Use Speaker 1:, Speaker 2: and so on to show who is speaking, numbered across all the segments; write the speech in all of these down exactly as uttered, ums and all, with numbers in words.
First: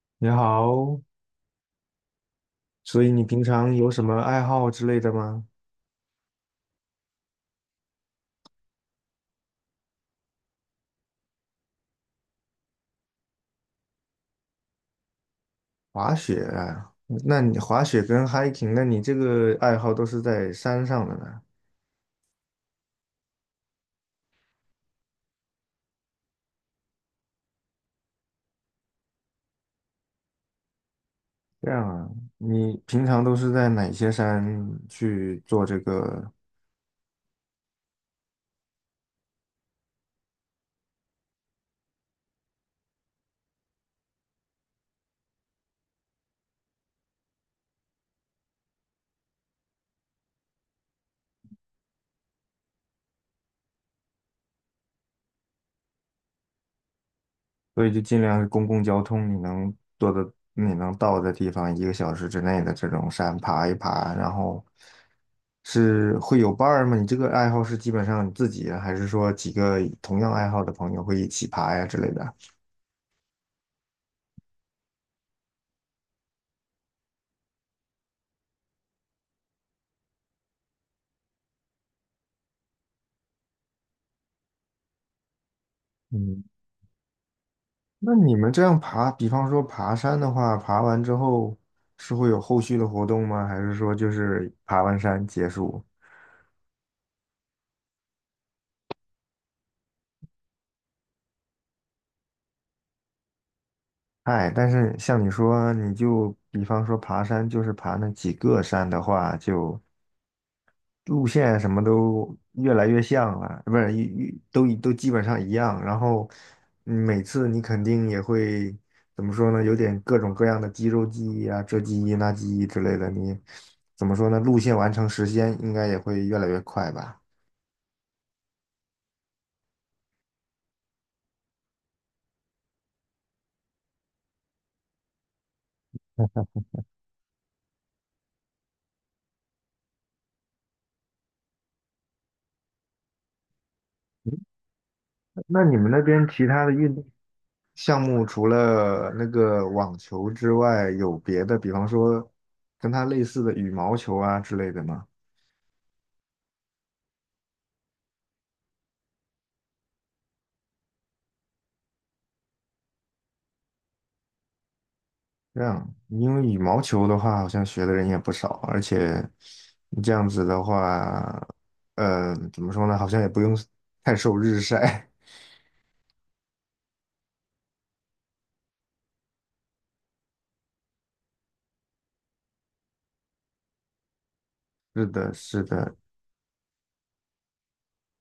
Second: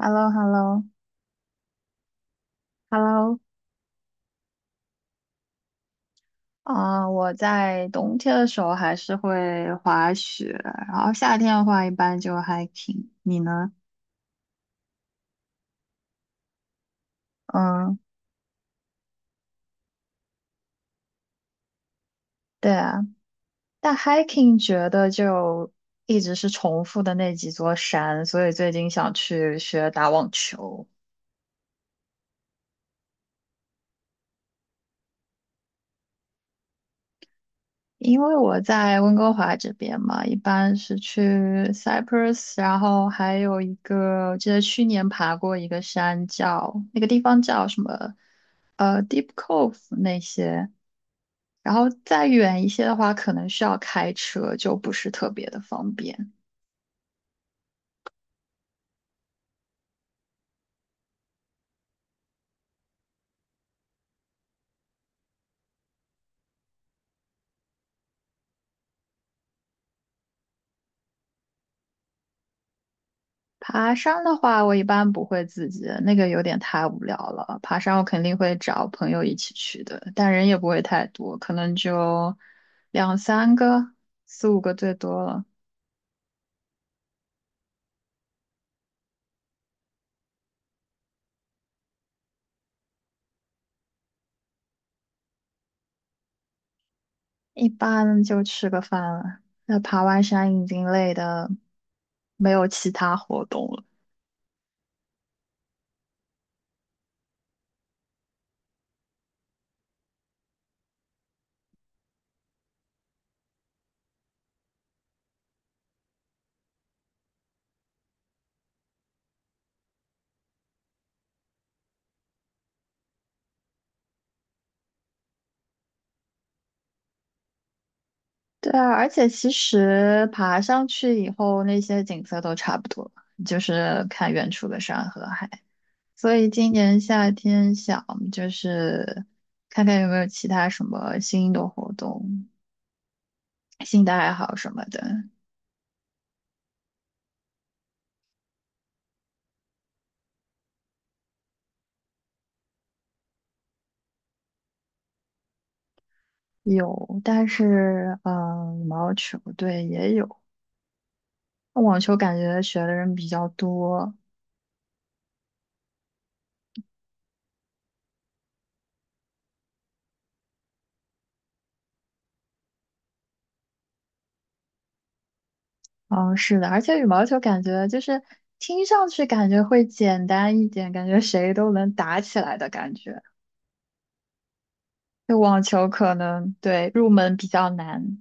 Speaker 1: h e l l o
Speaker 2: 你
Speaker 1: h e l l o
Speaker 2: 好，
Speaker 1: h e l
Speaker 2: 所
Speaker 1: l
Speaker 2: 以你
Speaker 1: o
Speaker 2: 平常有什么爱好之类的吗？
Speaker 1: 啊，我在冬天的时候还是会滑雪，然后夏天的话一般就 hiking。你呢？
Speaker 2: 滑雪啊，那你滑
Speaker 1: 嗯，
Speaker 2: 雪跟 hiking，那你这个爱好都是在山上的呢？
Speaker 1: 对啊，但 hiking 觉得就一直是重复的那几座山，所以最近想去学打网球。
Speaker 2: 这样啊，你平常都是在哪些山去做这个？
Speaker 1: 因为我在温哥华这边嘛，一般是去 Cyprus，然后还有一个，我记得去年爬过一个山叫，那个地方叫什么，呃，Deep Cove 那些。然后再远一些的话，可能需要开车，就不是特别的方便。
Speaker 2: 所以就尽量是公共交通你能做的、你能到的地方，一个小时之内的这种山爬一爬，然后是会有伴儿吗？你这个爱好是基本上你自己，还是说几个同样爱好的朋友会一起爬呀之类的？
Speaker 1: 爬山的话，我一般不会自己，那个有点太无聊了。爬山我肯定会找朋友一起去的，但人也不会太多，可能就两三个、四五个最多了。
Speaker 2: 嗯。那你们这样爬，比方说爬山的话，爬完之后是会有后续的活动吗？还是说就是爬完山结束？
Speaker 1: 一般就吃个饭了。那爬完山已经累的没有其他活动了。
Speaker 2: 哎，但是像你说，你就比方说爬山，就是爬那几个山的话，就路线什么都越来越像了，不是，一一都一都基本上一样。然后嗯每次你肯定也会怎么说呢？有点各种各样的肌肉记忆啊，这记忆那记忆之类的。你怎么说呢？路线完成时间应该也会越来越快吧？
Speaker 1: 对啊，而且其实爬上去以后，那些景色都差不多，就是看远处的山和海。所以今年夏天想就是看看有没有其他什么新的活动、新的爱好什么的。
Speaker 2: 那你们那边其他的运动项目除了那个网球之外，有别的，比方说跟它类似的羽毛球啊之类的吗？
Speaker 1: 有，但是嗯，呃羽毛球对也有，网球感觉学的人比较多，
Speaker 2: 这样，因为羽毛球的话，好像学的人也不少，而且你这样子的话，呃，怎么说呢？好像也不用 太受日晒。
Speaker 1: 哦，是的，而且羽毛球感觉就是听上去感觉会简单一点，感觉谁都能打起来的感觉。
Speaker 2: 是的，
Speaker 1: 就网
Speaker 2: 是
Speaker 1: 球
Speaker 2: 的，
Speaker 1: 可能对入门比较难。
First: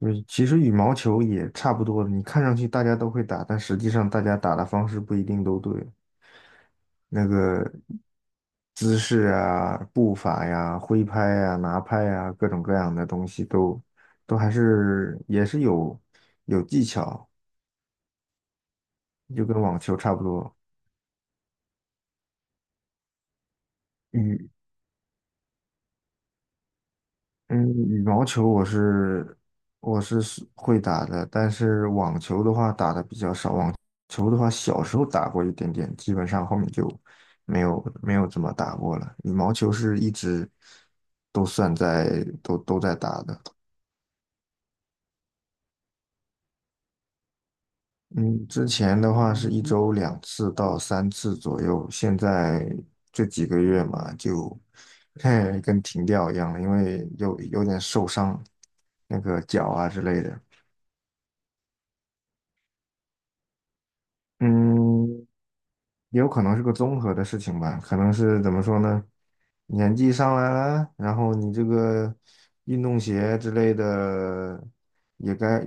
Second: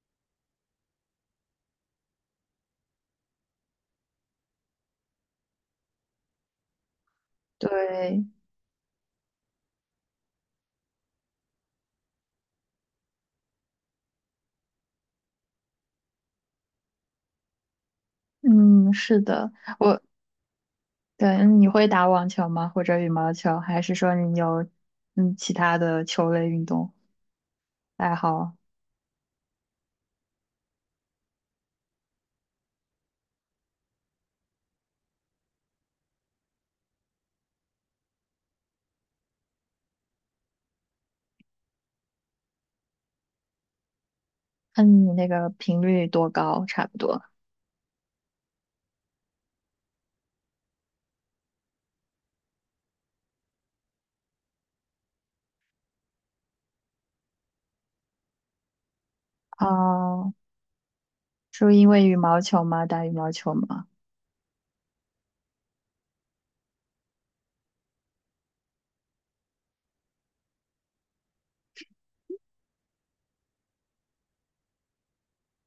Speaker 2: 嗯，其实羽毛球也差不多，你看上去大家都会打，但实际上大家打的方式不一定都对，那个
Speaker 1: 对，
Speaker 2: 姿势啊、步伐呀、挥拍呀、拿拍呀，各种各样的东西都都还是也是有有技巧，
Speaker 1: 嗯，是
Speaker 2: 就
Speaker 1: 的，
Speaker 2: 跟网球
Speaker 1: 我
Speaker 2: 差不多。
Speaker 1: 对，你会打网球吗？或者羽毛球？还是说你
Speaker 2: 羽
Speaker 1: 有嗯其他的球类运动
Speaker 2: 嗯，羽
Speaker 1: 爱
Speaker 2: 毛球
Speaker 1: 好？
Speaker 2: 我是我是是会打的，但是网球的话打的比较少。网球的话，小时候打过一点点，基本上后面就没有没有怎么打过了。羽毛球是一直都算在都都在打的。
Speaker 1: 那你那个频率多高，差不多。
Speaker 2: 嗯，之前的话是一周两次到三次左右，现在这几个月嘛，就 嘿，跟停掉一样了，因为有有点受伤，那个脚啊之类
Speaker 1: 哦，
Speaker 2: 的。
Speaker 1: 是因为羽毛球吗？打羽毛球吗？
Speaker 2: 嗯，也有可能是个综合的事情吧，可能是怎么说呢？年纪上来了，然后你这个运动鞋之类的也该，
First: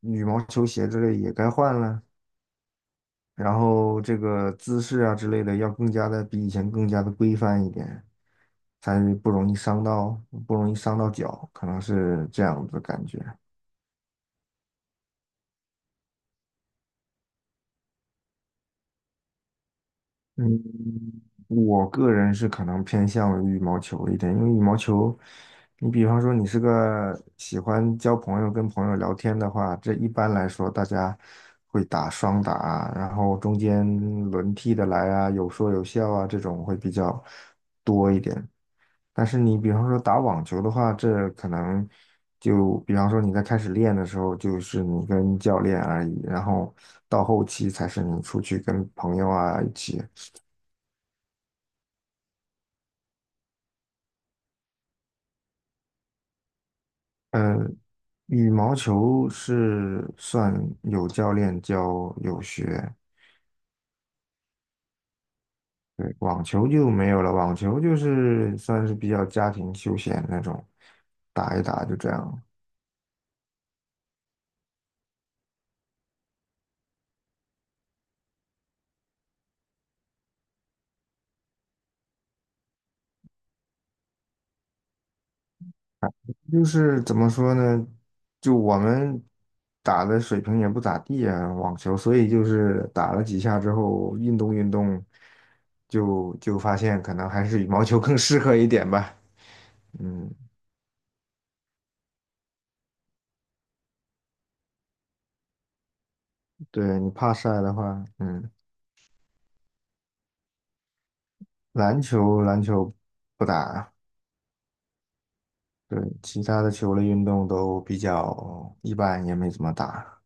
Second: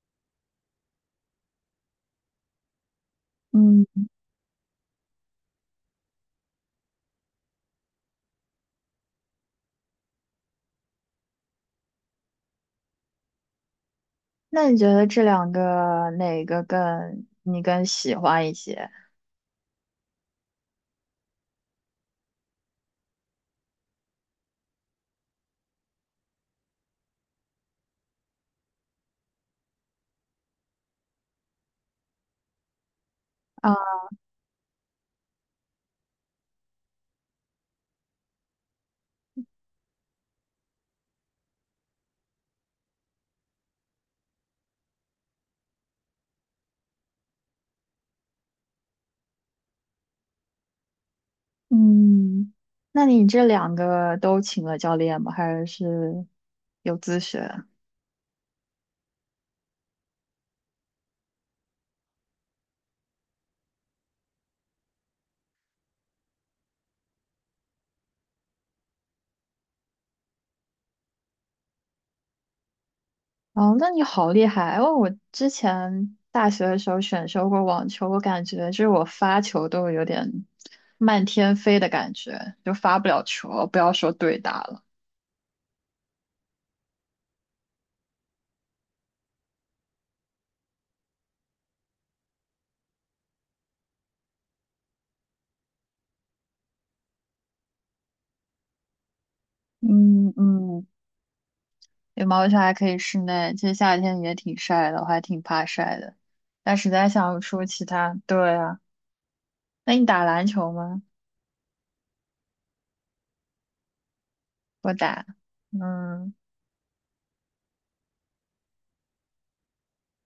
Speaker 2: 羽毛球鞋之类也该换了，然
Speaker 1: 嗯。
Speaker 2: 后这个姿势啊之类的要更加的比以前更加的规范一点，才不容易伤到，不容易伤到脚，可能是这样子的感觉。
Speaker 1: 那你觉得这两个哪个更你更喜欢一些
Speaker 2: 嗯，我个人是可能偏向于羽毛球一点，因为羽毛球，你比方说你是个喜欢交朋友、跟朋友聊天的话，这一般来说大家会打双打啊然后中
Speaker 1: 啊？
Speaker 2: 间轮替的来啊，有说有笑啊，这种会比较多一点。但是你比方说打网球的话，这可能就比方说你在开始练的时候，就是你跟教练而已，然后到后期才是你出去跟朋友啊一起。
Speaker 1: 嗯，那你这两个都请了教练吗？还是有自
Speaker 2: 呃，
Speaker 1: 学？
Speaker 2: 羽毛球是算有教练教有学，对，网球就没有了。网球就是算是比较家庭休闲那种，打一打就这样。
Speaker 1: 哦，那你好厉害！哦！我之前大学的时候选修过网球，我感觉就是我发球都有点漫天飞的感觉，就发不了球，不要说对打了。
Speaker 2: 就是怎么说呢，就我们打的水平也不咋地啊，网球，所以就是打了几下之后运动运动，就就发现可能还是羽毛球更适合一点吧。嗯，
Speaker 1: 嗯嗯，羽毛球还可以室内，其实夏天也挺晒的，我还挺怕晒的，但实
Speaker 2: 对，
Speaker 1: 在
Speaker 2: 你怕
Speaker 1: 想不
Speaker 2: 晒
Speaker 1: 出
Speaker 2: 的
Speaker 1: 其
Speaker 2: 话，
Speaker 1: 他。
Speaker 2: 嗯。
Speaker 1: 对啊，那你打篮球吗？
Speaker 2: 篮球篮球不打，
Speaker 1: 我打，
Speaker 2: 对，
Speaker 1: 嗯，
Speaker 2: 其他的球类运动都比较一般，也没怎么打。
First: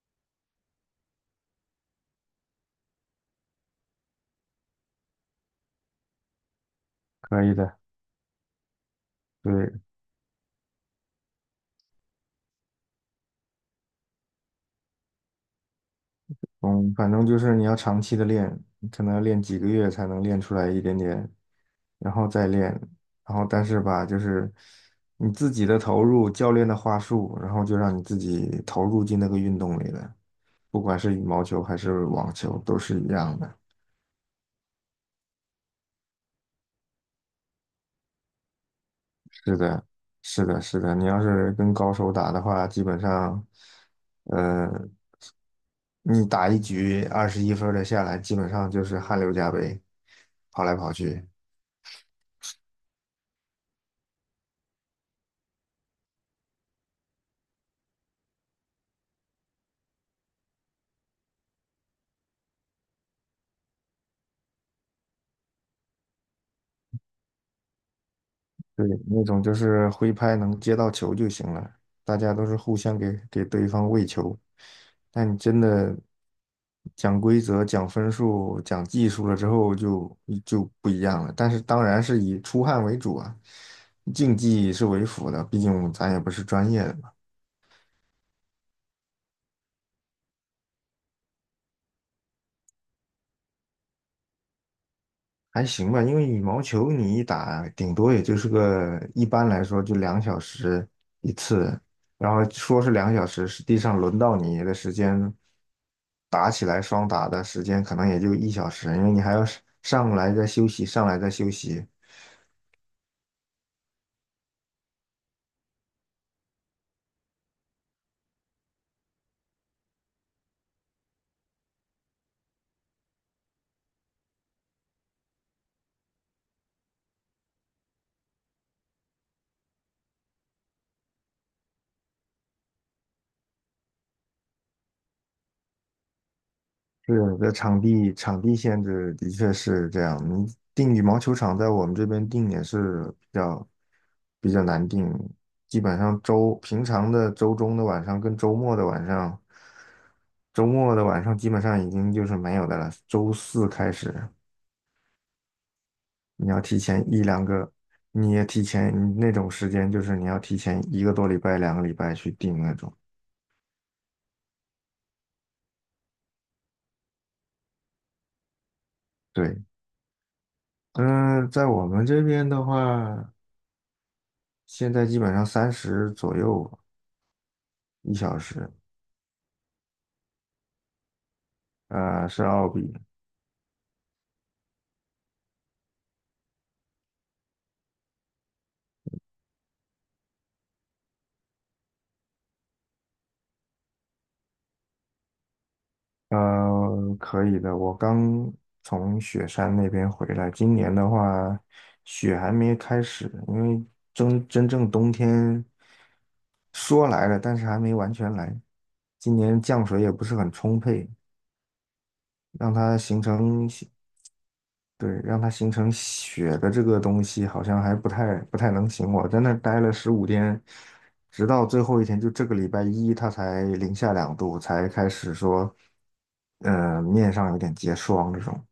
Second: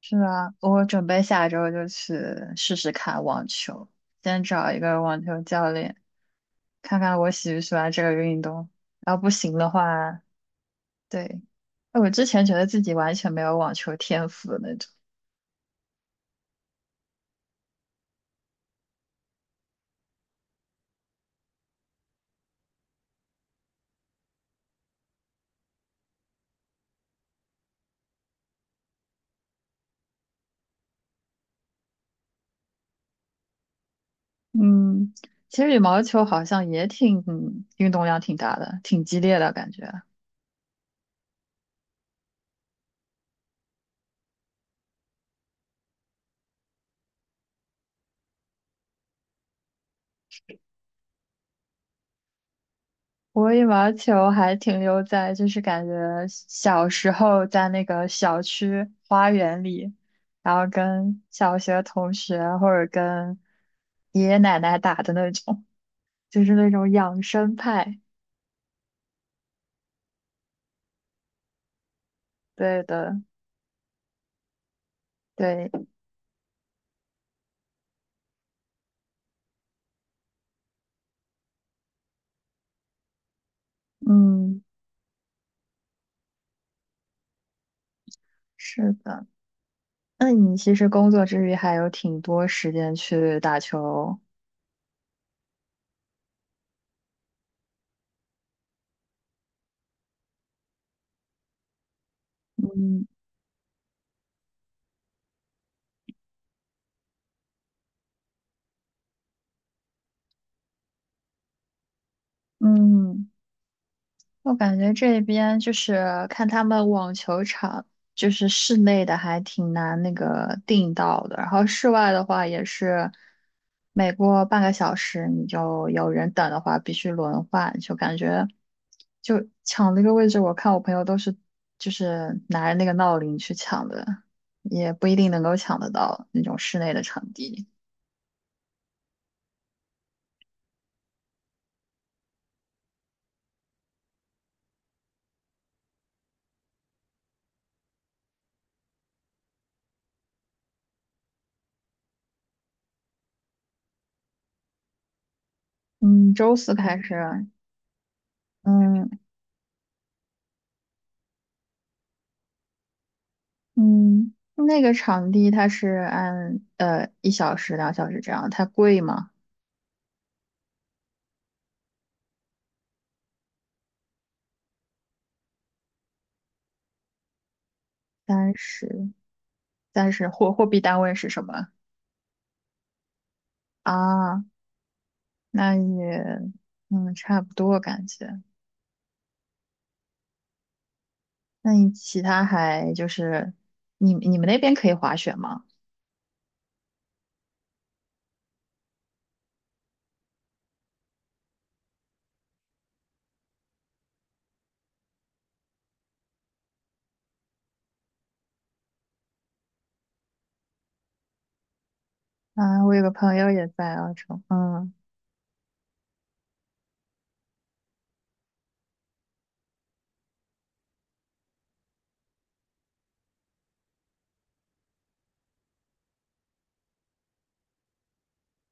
Speaker 1: 是啊，我准备下周就去试试看网球，先找一个网球教练，看看我
Speaker 2: 可
Speaker 1: 喜
Speaker 2: 以
Speaker 1: 不喜
Speaker 2: 的，
Speaker 1: 欢这个运动。然后不行的
Speaker 2: 对，
Speaker 1: 话，对，哎我之前觉得自己完全没有网球天赋的那种。
Speaker 2: 嗯，反正就是你要长期的练，可能要练几个月才能练出来一点点，然后再练，然后但是吧，就是你自己的投入，教练的话术，然后就让你自己投入进那个运动里了，不管是羽毛球还是网球，都是一样的。
Speaker 1: 嗯，其实羽毛球好像也挺，嗯运动量挺大的，挺激烈的
Speaker 2: 是
Speaker 1: 感
Speaker 2: 的，
Speaker 1: 觉。
Speaker 2: 是的，是的。你要是跟高手打的话，基本上，呃，你打一局二十一分儿的下来，基本上就是汗流浃背，跑来跑去。
Speaker 1: 我羽毛球还停留在就是感觉小时候在那个小区花园里，然后跟小学同学或者跟爷爷奶奶打的那种，就是那种养生派。
Speaker 2: 对，那种就是挥拍能接到球就行了，大家都是互
Speaker 1: 对
Speaker 2: 相给
Speaker 1: 的，
Speaker 2: 给对方喂球。但你真
Speaker 1: 对，
Speaker 2: 的讲规则、讲分数、讲技术了之后就，就不一样了。但是当然是以出汗为主啊，竞
Speaker 1: 嗯，
Speaker 2: 技是为辅的，毕竟咱也不是专业的。
Speaker 1: 是的。那你其实工作之余还有挺多时间去打球。
Speaker 2: 还行吧，因为羽毛球你一打，顶多也就是个，一般来说就两小时一次，然后说是
Speaker 1: 嗯
Speaker 2: 两小时，实际上轮到你的时间，打起来双打的时间可能也就一小时，因为你还要上上来再休息，上来再休息。
Speaker 1: 嗯。我感觉这边就是看他们网球场，就是室内的还挺难那个订到的，然后室外的话也是，每过半个小时你就有人等的话必须轮换，就感觉就抢那个位置，我看我朋友都是就是拿着那个闹铃去抢的，也不一定能够抢得到那种室内的场
Speaker 2: 是的，
Speaker 1: 地。
Speaker 2: 场地场地限制的确是这样。你定羽毛球场在我们这边定也是比较比较难定，基本上周平常的周中的晚上跟周末的晚上，周末的晚上基本上已经就是没有的了。周四开始，
Speaker 1: 嗯，
Speaker 2: 你
Speaker 1: 周
Speaker 2: 要
Speaker 1: 四
Speaker 2: 提
Speaker 1: 开
Speaker 2: 前
Speaker 1: 始
Speaker 2: 一两
Speaker 1: 啊，
Speaker 2: 个，你也提前
Speaker 1: 嗯，
Speaker 2: 你那种时间，就是你要提前一个多礼拜、两个礼拜去定那种。
Speaker 1: 嗯，那个场地它是按呃一小时、两小时这样，它贵吗？
Speaker 2: 对，嗯，在我们这边的话，现在基本上三十左右，一小
Speaker 1: 三
Speaker 2: 时，
Speaker 1: 十，三十货货币单位是什么
Speaker 2: 呃，是奥比，
Speaker 1: 啊？那也嗯差不多感觉。那你其他还就是你你们那边可以滑雪吗？
Speaker 2: 呃，可以的。我刚从雪山那边回来，今年的话，雪还没开始，因为真真正冬天说来了，但是还没完全来。今年降水也不是很充沛，让
Speaker 1: 啊，我
Speaker 2: 它
Speaker 1: 有个
Speaker 2: 形
Speaker 1: 朋友也
Speaker 2: 成
Speaker 1: 在澳洲，嗯，
Speaker 2: 对，让它形成雪的这个东西，好像还不太不太能行。我在那儿待了十五天，直到最后一天，就这个礼拜一，它才零下两度，才开始说，呃，面上有点结霜这种。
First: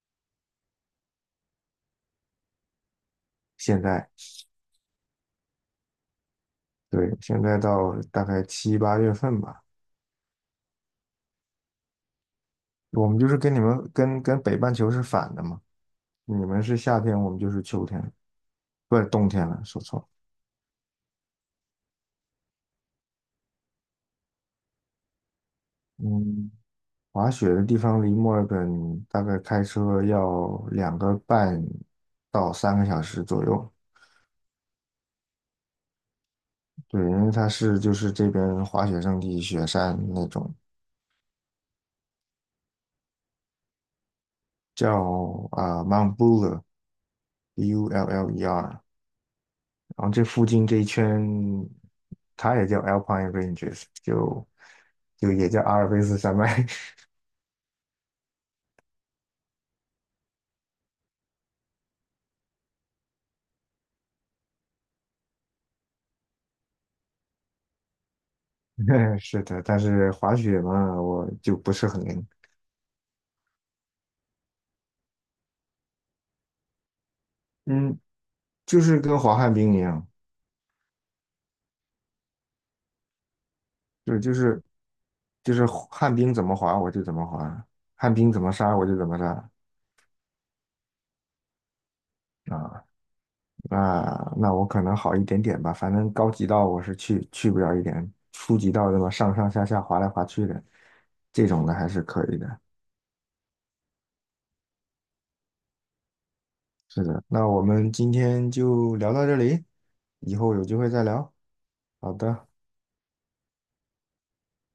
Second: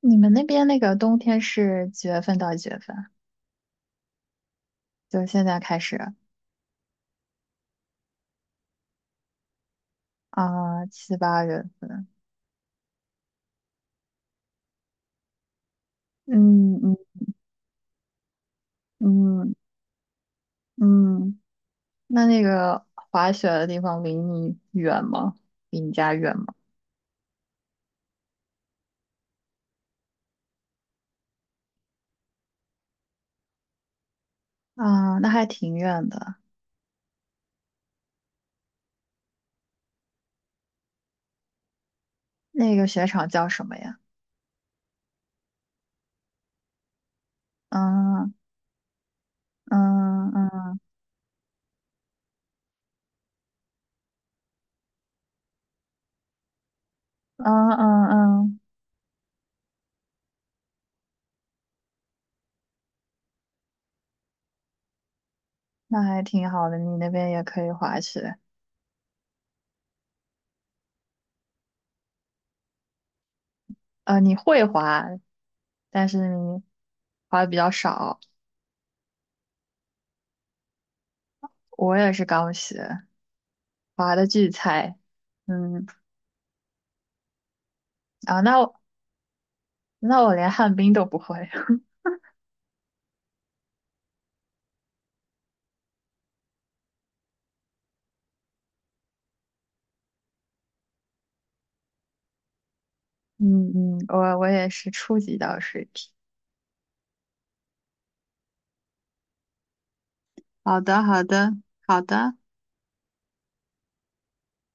Speaker 1: 你们那边那个冬天是几月份到几月份啊？
Speaker 2: 现在，
Speaker 1: 就现在开始
Speaker 2: 对，现在到大概七八月份吧，
Speaker 1: 啊，七八月份，
Speaker 2: 我们就是跟你们跟跟北半球是反的嘛，你们
Speaker 1: 嗯
Speaker 2: 是
Speaker 1: 嗯
Speaker 2: 夏天，我们就是秋天，不是冬天
Speaker 1: 嗯。
Speaker 2: 了，说错了。
Speaker 1: 嗯那那个滑雪的地方离你远吗？离你家远
Speaker 2: 嗯，
Speaker 1: 吗？
Speaker 2: 滑雪的地方离墨尔本大概开车要两个半到三个小时左右。
Speaker 1: 啊，那还挺远的。
Speaker 2: 对，因为它是就是这边滑雪胜地雪山那种，
Speaker 1: 那个雪场叫什么呀？
Speaker 2: 叫啊、Mount Buller，B U L L E R。
Speaker 1: 嗯
Speaker 2: 然后这
Speaker 1: 嗯
Speaker 2: 附近这
Speaker 1: 嗯
Speaker 2: 一圈，它也叫 Alpine Ranges，就就也叫阿尔卑斯山脉。
Speaker 1: 嗯嗯嗯，那还挺好的。你那边也可以滑雪，
Speaker 2: 是的，但是滑雪嘛，我就不是很灵。
Speaker 1: 呃，你会滑，但是你滑的比较
Speaker 2: 嗯，
Speaker 1: 少。
Speaker 2: 就是跟滑旱冰一样。
Speaker 1: 我也是刚学，滑
Speaker 2: 对，
Speaker 1: 的
Speaker 2: 就
Speaker 1: 巨
Speaker 2: 是
Speaker 1: 菜。
Speaker 2: 就是
Speaker 1: 嗯
Speaker 2: 旱冰怎么滑我就怎么滑，旱冰
Speaker 1: 啊，
Speaker 2: 怎么
Speaker 1: 那我
Speaker 2: 杀我就怎么杀
Speaker 1: 那我连旱冰都不会。
Speaker 2: 啊。那那我可能好一点点吧，反正高级道我是去去不了一点，初级道对么上上下下滑来滑去的，这种的还是可以的。
Speaker 1: 嗯嗯，我我也是初级到水平。
Speaker 2: 是的，那我们今天就聊到这里，以后有机
Speaker 1: 好
Speaker 2: 会
Speaker 1: 的，
Speaker 2: 再
Speaker 1: 好
Speaker 2: 聊。
Speaker 1: 的，好
Speaker 2: 好
Speaker 1: 的。
Speaker 2: 的。